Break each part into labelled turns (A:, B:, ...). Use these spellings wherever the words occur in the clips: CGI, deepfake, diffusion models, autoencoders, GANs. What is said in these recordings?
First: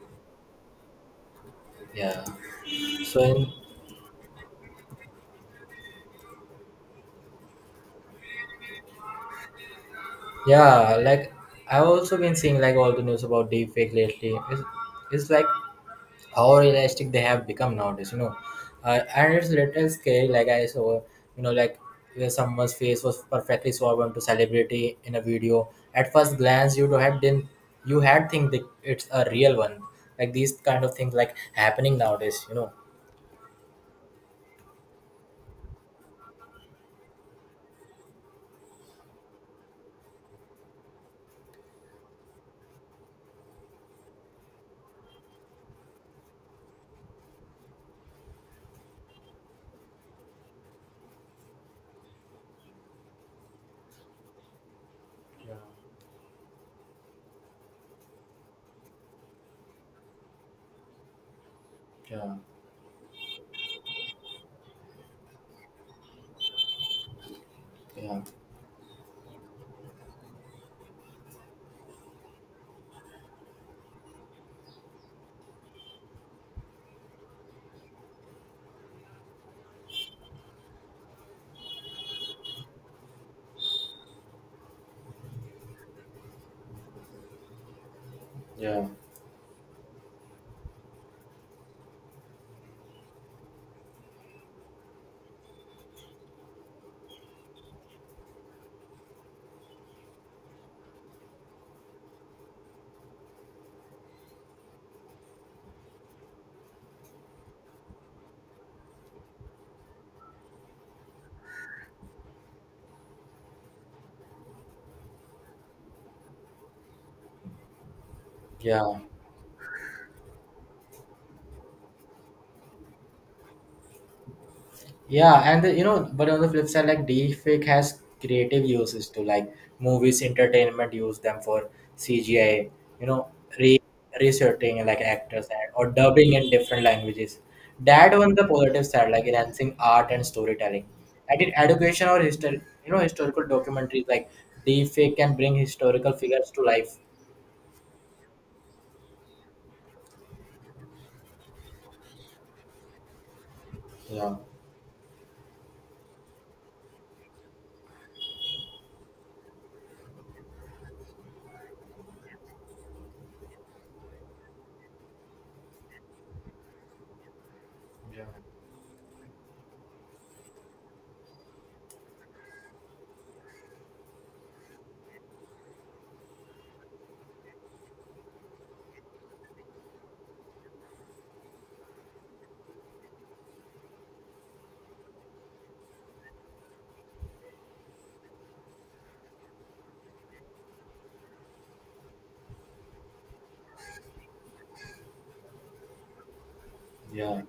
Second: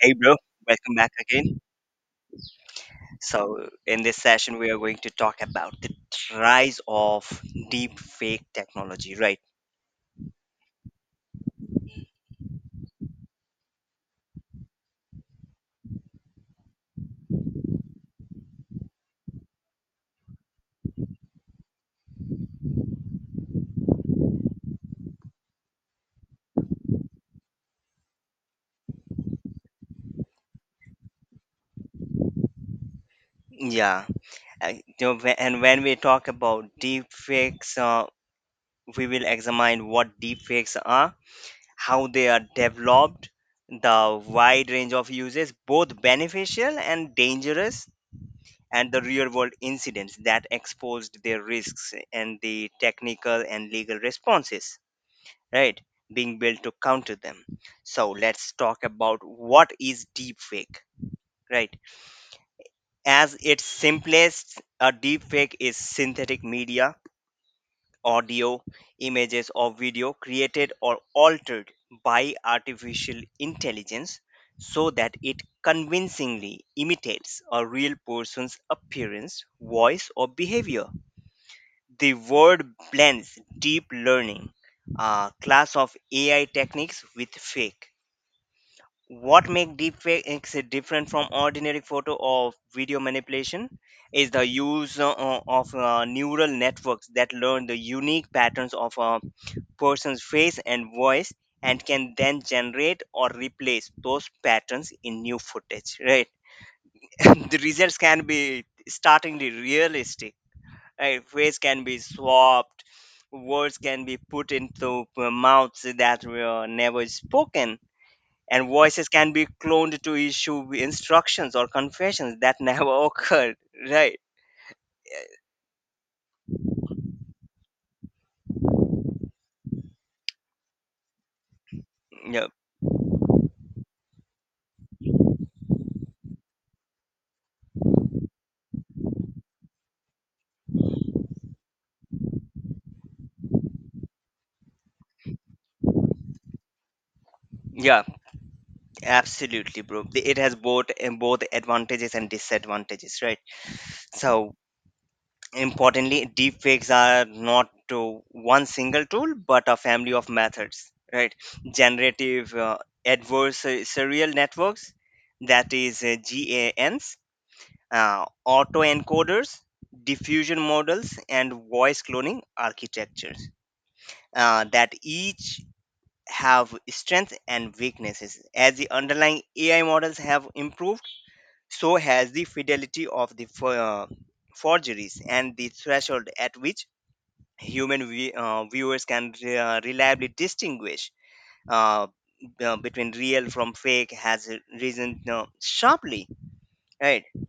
A: Hey, bro, welcome back again.
B: Yeah. So in
A: So, in this session, we are going to talk about the rise of deep fake technology, right?
B: yeah, like I've also been seeing, like, all the news about deepfake lately. It's like how realistic they have become nowadays, you know. And it's a little scary. Like I saw, like where someone's face was perfectly swapped to celebrity in a video. At first glance, you had didn't you had think that it's a real one. Like these kind of things like happening nowadays, you know.
A: Yeah. And you know, whe- and when we talk about deep fakes, we will examine what deep fakes are, how they are developed, the wide range of uses, both beneficial and dangerous, and the real world incidents that exposed their risks and the technical and legal responses,
B: Yeah,
A: right, being built to counter them. So let's talk about what is deepfake, right?
B: yeah,
A: As its simplest, a deepfake is synthetic media,
B: yeah,
A: audio, images or video, created or altered by artificial intelligence, so that it convincingly imitates a real person's appearance, voice or behavior. The word blends deep learning, a class of AI techniques, with fake.
B: yeah,
A: What makes deepfakes different from ordinary photo or video manipulation is the use of neural networks that learn the unique patterns of a person's face and voice, and can then generate or replace those patterns in new footage, right? The results can be startlingly realistic. Right, face can be swapped, words can be put into mouths that were never spoken, and
B: yeah.
A: voices can be cloned to issue instructions or confessions that never occurred, right.
B: Yeah, and the, you know, but on the flip side, like deepfake has creative uses too. Like movies, entertainment use them for
A: Yeah,
B: CGI. You know, re researching like actors and or dubbing in different languages. That on the positive side, like enhancing art and storytelling. Like in education or history, you know, historical documentaries, like deepfake can bring historical figures to life.
A: yeah, absolutely, bro. It has both advantages and disadvantages, right?
B: Yeah,
A: So importantly, deepfakes are not to one single tool but a family of methods, right? Generative adversarial networks, that is gans, autoencoders, diffusion models and voice cloning architectures, that each have strengths and weaknesses. As the underlying AI models have improved, so has the fidelity of the forgeries, and the threshold at which human viewers can reliably distinguish uh, between real from fake has risen sharply, right?
B: yeah,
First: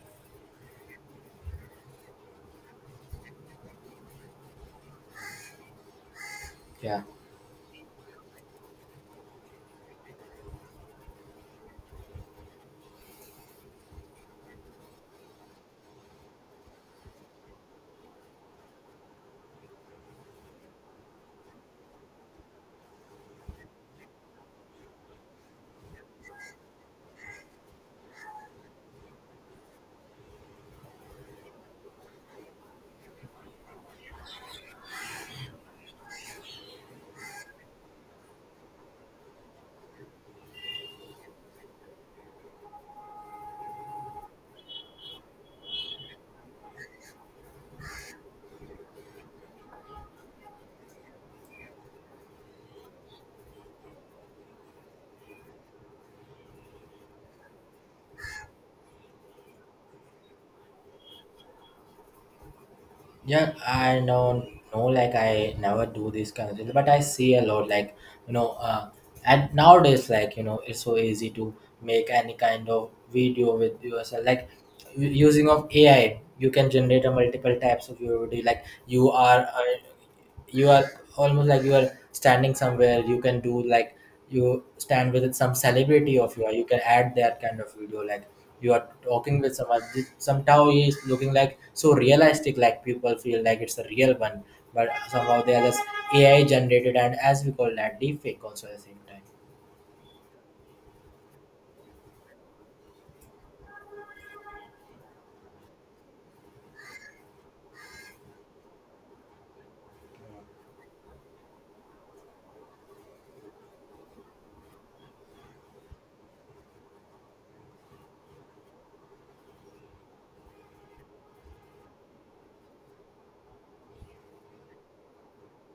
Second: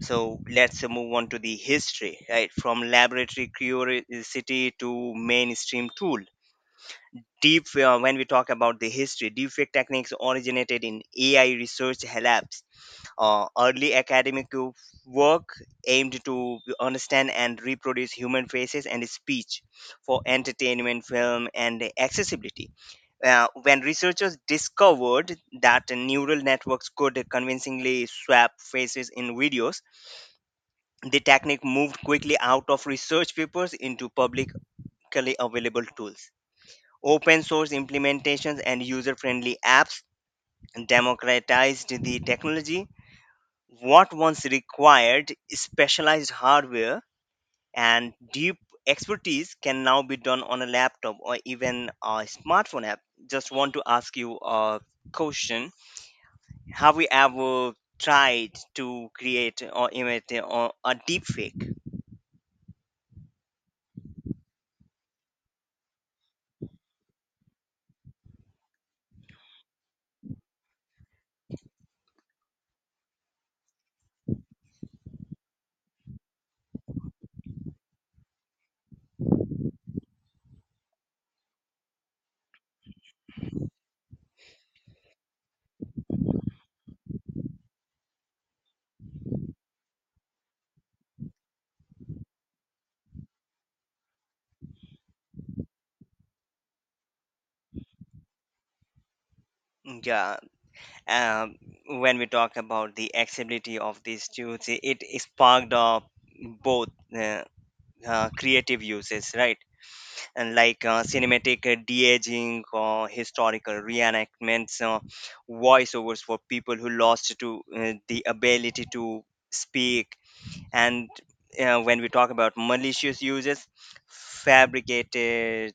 A: So let's move on to the history, right? From laboratory curiosity to mainstream tool.
B: yeah.
A: Deep uh, when we talk about the history, deepfake techniques originated in AI research labs. Early academic work aimed to understand and reproduce human faces and speech for entertainment, film and accessibility. When researchers discovered that neural networks could convincingly swap faces in videos, the technique moved quickly out of research papers into publicly available tools. Open source implementations and user friendly apps democratized the technology. What once required specialized hardware and deep expertise can now be done on a laptop or even a smartphone app. Just want to ask you a question. Have we ever tried to create or imitate or a deep fake?
B: Yeah, I know, no, like I never do this kind of thing, but I see a lot, like you know, uh, and nowadays, like, it's so easy to make any kind of video with yourself, like using of AI. You can generate a multiple types of video, like you are almost like you are standing somewhere. You can do like you stand with some celebrity of yours. You can add that kind of video, like you are talking with someone. Somehow he is looking like so realistic, like people feel like it's a real one, but somehow they are just AI generated, and as we call that deep fake also at the same time.
A: Yeah, um, when we talk about the accessibility of these tools, it sparked up both. Uh, creative uses, right? And like cinematic de-aging, historical reenactments, voiceovers for people who lost to the ability to speak, and when we talk about malicious uses, fabricated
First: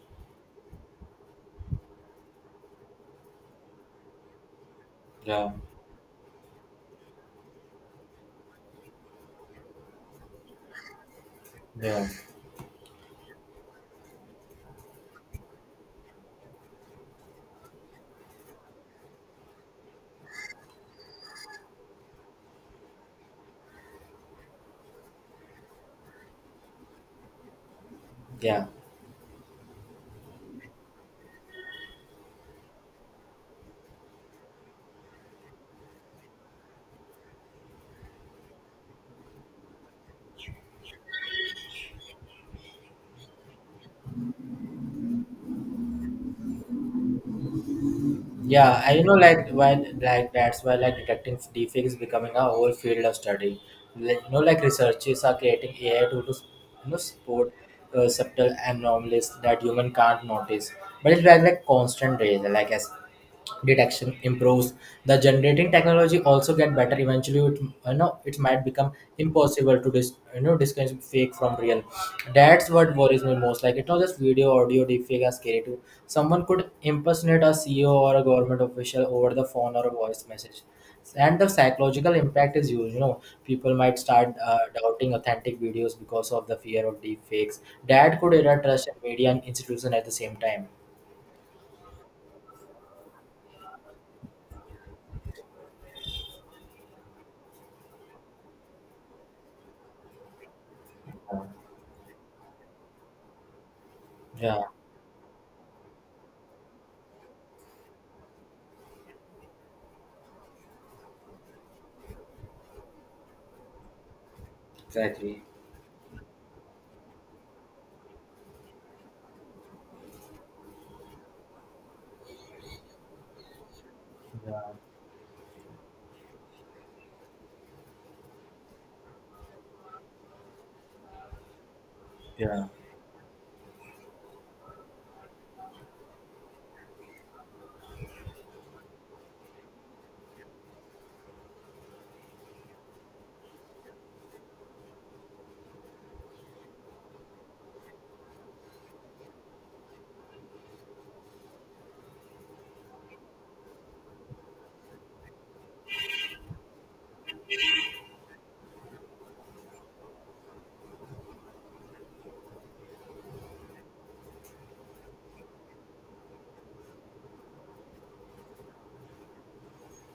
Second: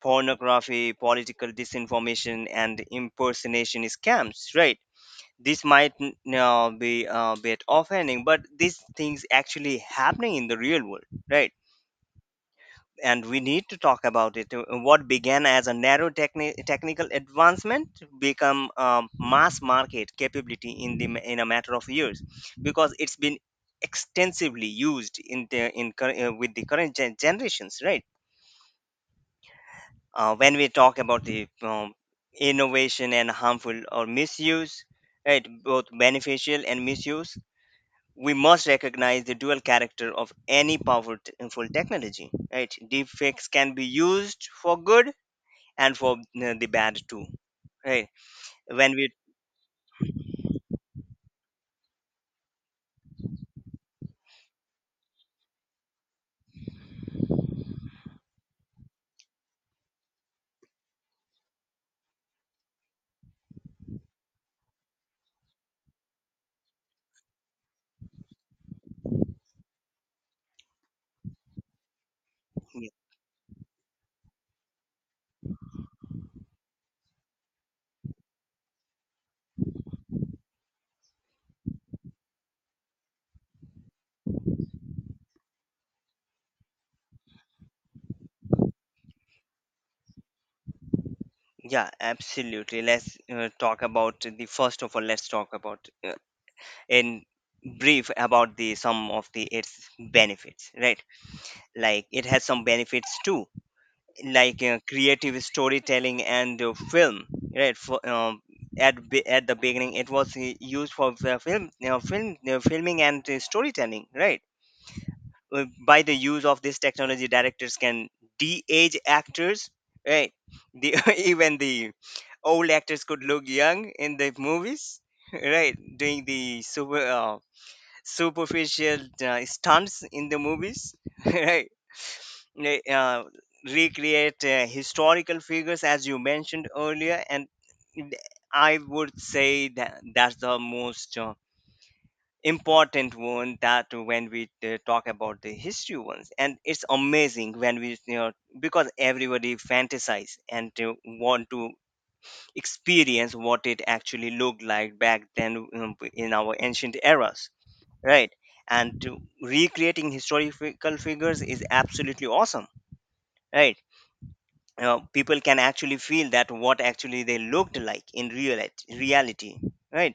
A: pornography, political disinformation, and impersonation scams, right?
B: Yeah,
A: This might be a bit offending, but these things actually happening in the real world, right?
B: yeah,
A: And we need to talk about it. What began as a narrow technical advancement become a mass market capability in the ma- in a matter of years, because it's been extensively used in the with the current generations, right?
B: yeah.
A: When we talk about the innovation and harmful or misuse, right, both beneficial and misuse, we must recognize the dual character of any powerful t- full technology, right? Deepfakes can be used for good and for the bad too, right?
B: Yeah,
A: when
B: I you
A: we
B: know like when like that's why, like, detecting deepfake is becoming a whole field of study. Like, you know, like researchers are creating AI to, to spot subtle anomalies that human can't notice. But it's like constant race. Like, as detection improves, the generating technology also get better. Eventually, it you know it might become impossible to distinguish fake from real. That's
A: Yeah,
B: what worries me most. Like, it's not just video, audio deepfake are scary too. Someone could impersonate a CEO or a government official over the phone or a voice message, and the psychological impact is huge, you know. People might start doubting authentic videos because of the fear of deep fakes. That could erode trust in media and institution at the same time.
A: yeah, absolutely. Let's talk about the, first of all, let's talk about in brief about the some of the its benefits, right? Like it has some benefits too, like
B: Yeah.
A: creative storytelling and film, right? For at the beginning it was used for the film, you know, film filming and storytelling, right?
B: Exactly.
A: Uh, by the use of this technology directors can de-age actors, right? The even the old actors could look young in the
B: Yeah,
A: movies right, doing the super superficial stunts in the movies right.
B: yeah.
A: They recreate historical figures as you mentioned earlier, and I would say that that's the most important one, that when we talk about the history ones, and it's amazing when we, you know, because everybody fantasize and to want to experience what it actually looked like back then, in our ancient eras, right? And to recreating historical figures is absolutely awesome, right? You know, people can actually feel that what actually they looked like in real reality, right?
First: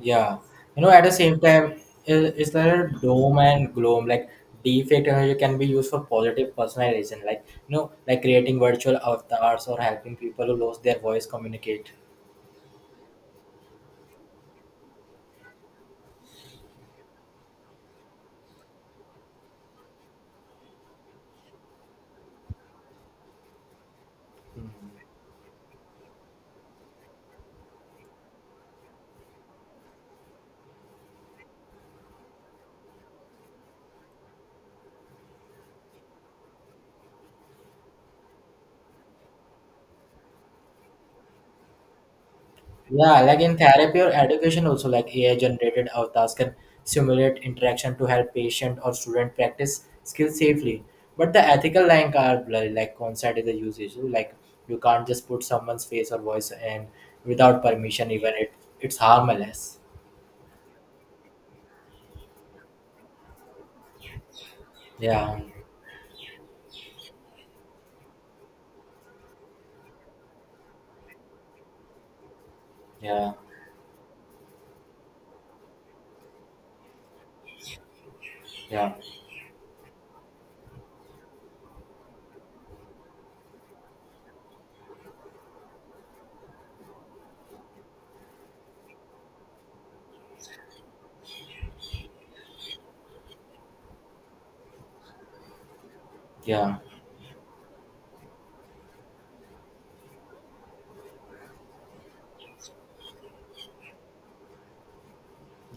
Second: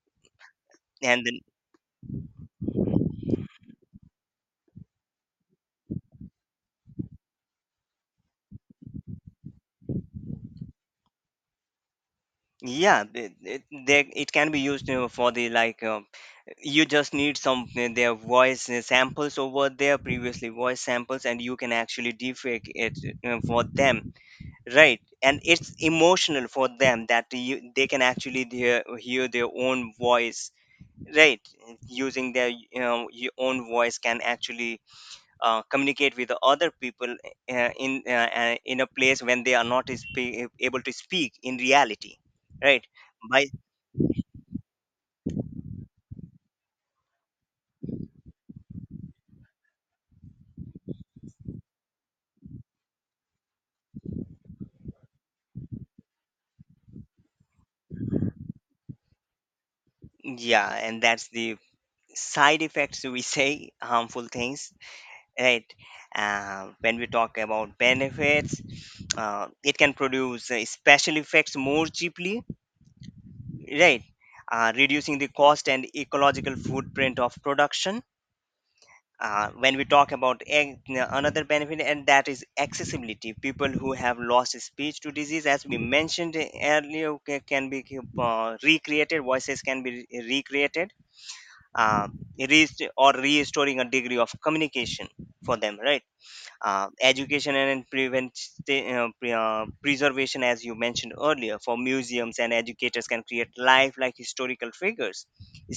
B: Yeah, you know, at the
A: And
B: same
A: then
B: time, is there a doom and gloom? Like, defect energy can be used for positive personalization, like, like creating virtual avatars or helping people who lose their voice communicate.
A: yeah, it can be used for the, like, you just need some their voice samples over there, previously voice samples, and you can actually defake it for them, right?
B: Mhm.
A: And it's emotional for them that you, they can actually hear their own voice, right? Using their, you know, your own voice can actually communicate with the other people in a place when they are not able to speak in reality, right?
B: Yeah, like
A: by
B: in therapy or education, also, like AI generated avatars can simulate interaction to help patient or student practice skills safely. But the ethical line are blurry, like, consent is the usage. Like, you can't just put someone's face or voice in without permission, even it's harmless.
A: Yeah, and that's the side effects we say, harmful things,
B: Yeah,
A: right? When we talk about benefits, it can produce special effects more cheaply,
B: yeah,
A: right? Reducing the cost and ecological footprint of production.
B: yeah,
A: When we talk about another benefit, and that is accessibility, people who have lost speech to disease, as we mentioned earlier, can be recreated. Voices can be recreated uh, rest- or restoring a degree of communication for them, right?
B: yeah,
A: Uh, education and prevent preservation as you mentioned earlier, for museums and educators can create lifelike historical figures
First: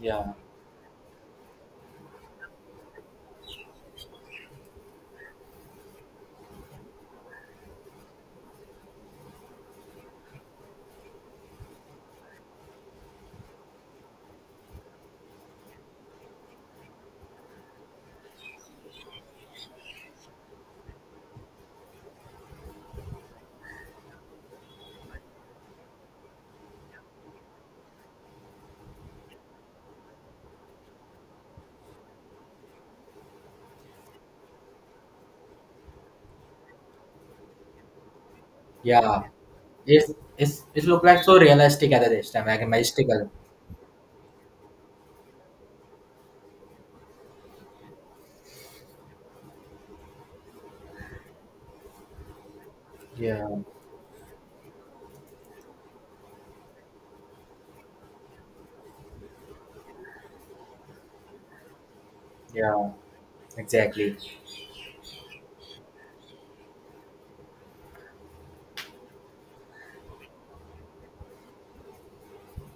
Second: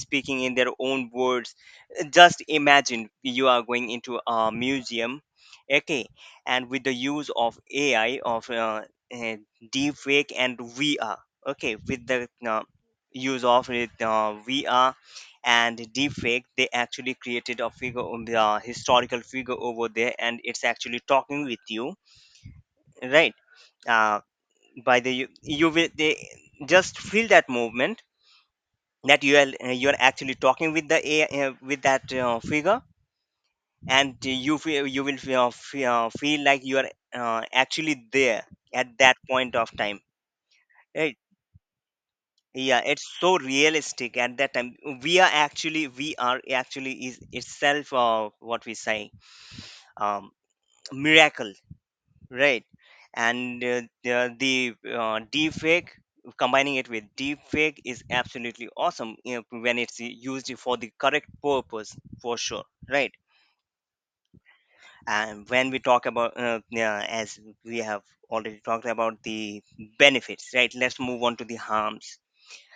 B: yeah,
A: in their own words. Just imagine you are going into a museum, okay, and with the use of AI, of uh, deep fake and VR, okay, with the use of it, VR and deep fake, they actually created a figure on the historical figure over there, and it's actually talking with you, right? Uh, by the, you will, they just feel that movement, that you are actually talking with the AI, with that figure, and you feel, you will feel like you are actually there at that
B: yeah.
A: point of time,
B: It's it's it look
A: right?
B: like so realistic at this time, like
A: Yeah, it's
B: mystical.
A: so realistic at that time. We are actually is itself what we say, um, miracle, right?
B: Yeah,
A: And the deep fake, combining it with deep fake is absolutely awesome, you know, when it's used for the correct purpose for sure,
B: yeah,
A: right?
B: exactly.
A: And when we talk about, yeah, as we have already talked about the benefits, right, let's move on to the harms.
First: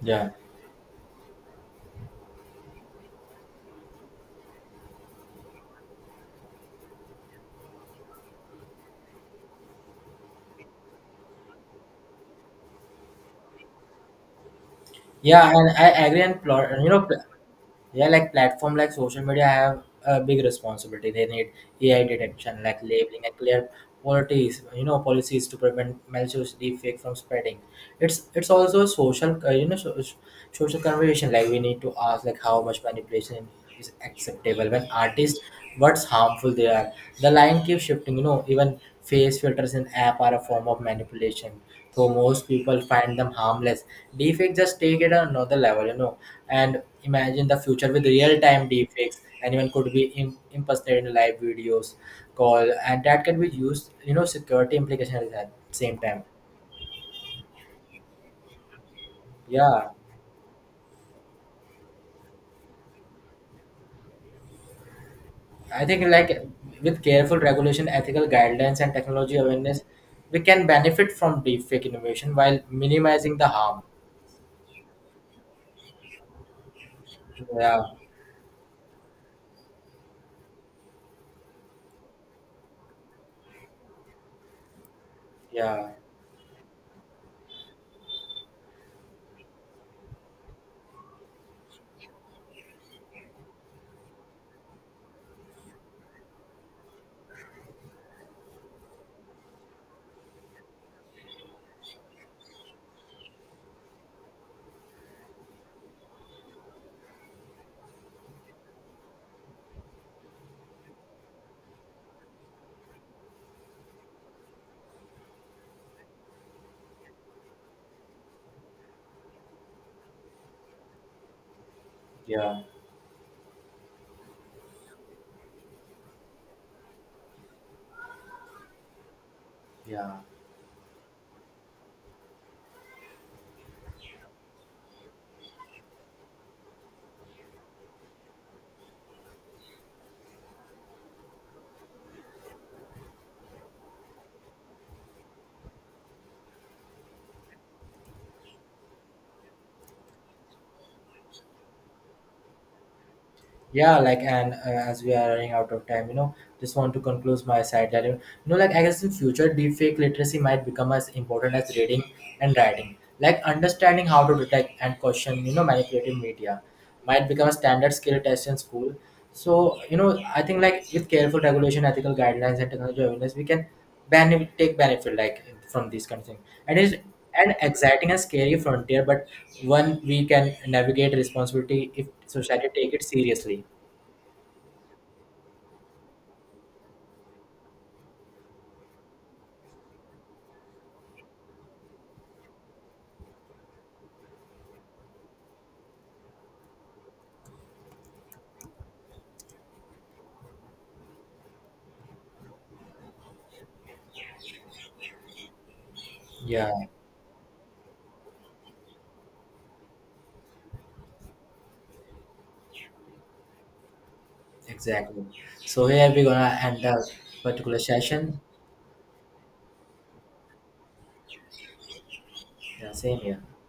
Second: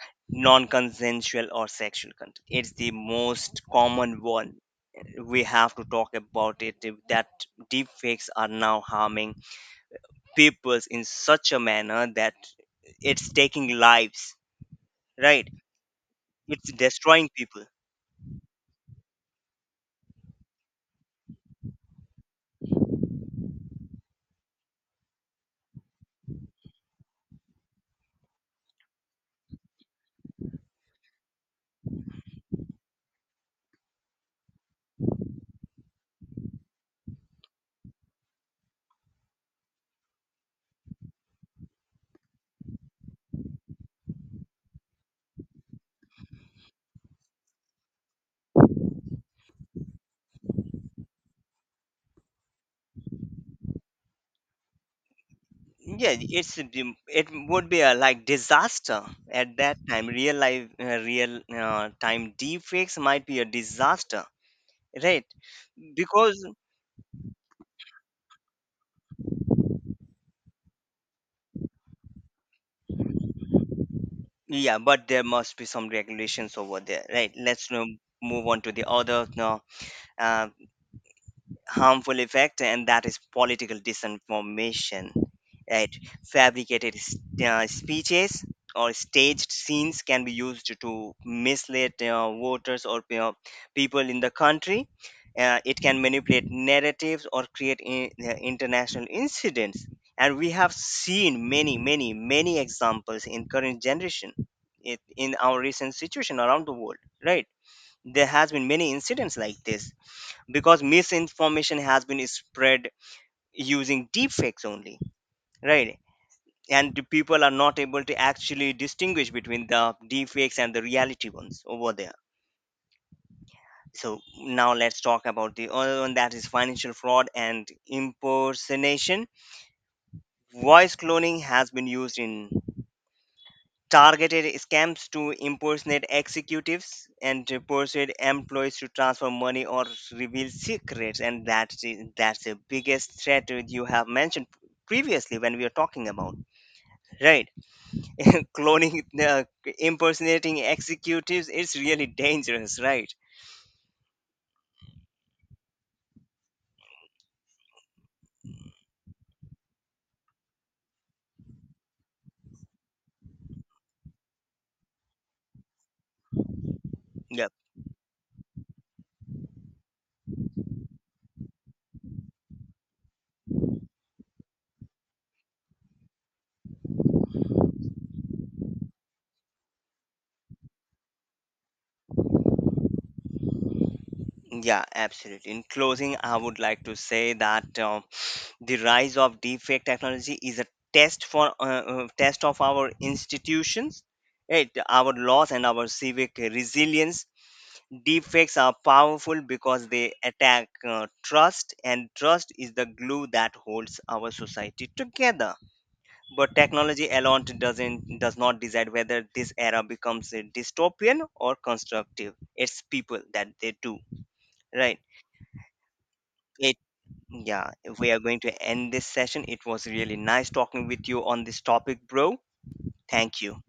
B: Yeah.
A: Non-consensual or sexual contact, it's the most common one, we have to talk about it, if that deepfakes are now harming people in such a manner that it's taking lives, right?
B: Yeah, and I agree. And plot,
A: It's
B: you know, pl-
A: destroying people.
B: yeah, like platform like social media have a big responsibility. They need AI detection, like labeling and clear policies, policies to prevent malicious deepfake from spreading. It's also a social, social conversation. Like we need to ask, like, how much manipulation is acceptable when artists, what's harmful they are. The line keeps shifting. You know, even face filters in app are a form of manipulation, so most people find them harmless. Deepfakes just take it another level, you know. And imagine the future with real-time deepfakes. Anyone could be impersonating live videos call, and that can be used, you know, security implications at same
A: Yeah,
B: time.
A: it's a it would be a like disaster at that
B: Yeah,
A: time. Real time deepfakes might be a disaster, right?
B: I think, like,
A: Because
B: with careful regulation, ethical guidelines, and technology awareness, we can benefit from deepfake innovation while minimizing the harm.
A: yeah, but there must be some regulations over there, right? Let's
B: Yeah,
A: now move on to the other, no, uh, harmful effect, and that is political disinformation,
B: yeah,
A: right? Fabricated speeches or staged scenes can be used to mislead voters or, you know, people in the country. Uh, it can manipulate narratives or create international incidents, and we have seen many examples in current generation, it, in our recent situation around the world, right? There has been many incidents like this because misinformation has been spread using deepfakes only, right? And the people are not able to actually distinguish between the deepfakes and the reality ones over there.
B: yeah,
A: So now let's talk about the other one, that is financial fraud and impersonation.
B: yeah.
A: Voice cloning has been used in targeted scams to impersonate executives and to persuade employees to transfer money or reveal secrets, and that's the biggest threat that you have mentioned previously when we were talking about, right? Cloning, impersonating executives is really dangerous, right?
B: Yeah, like, and as we are running out of time, you know, just want to conclude my side that, you know, like, I guess in future, deepfake literacy might become as important as reading and writing. Like, understanding how to detect and question, you know, manipulative media might become
A: Yeah,
B: a standard skill test in school. So, you know, I think, like, with careful regulation, ethical guidelines, and technology awareness, we can take benefit, like, from these kind of things. And it's an exciting and scary frontier, but one we can navigate responsibility if society take it seriously.
A: yeah, absolutely. In closing, I would like to say that, the rise of deepfake technology is a test for test of our institutions, right, our laws and our civic resilience. Deepfakes are powerful because they attack trust, and trust is the glue that holds our society together. But
B: Yeah,
A: technology alone does not decide whether this era becomes a dystopian or constructive, it's people that they do, right?
B: exactly. So here we're gonna end the
A: Yeah,
B: particular
A: we are
B: session.
A: going to end this session. It was really nice talking with you on this topic, bro.
B: Yeah, same here.
A: Thank you.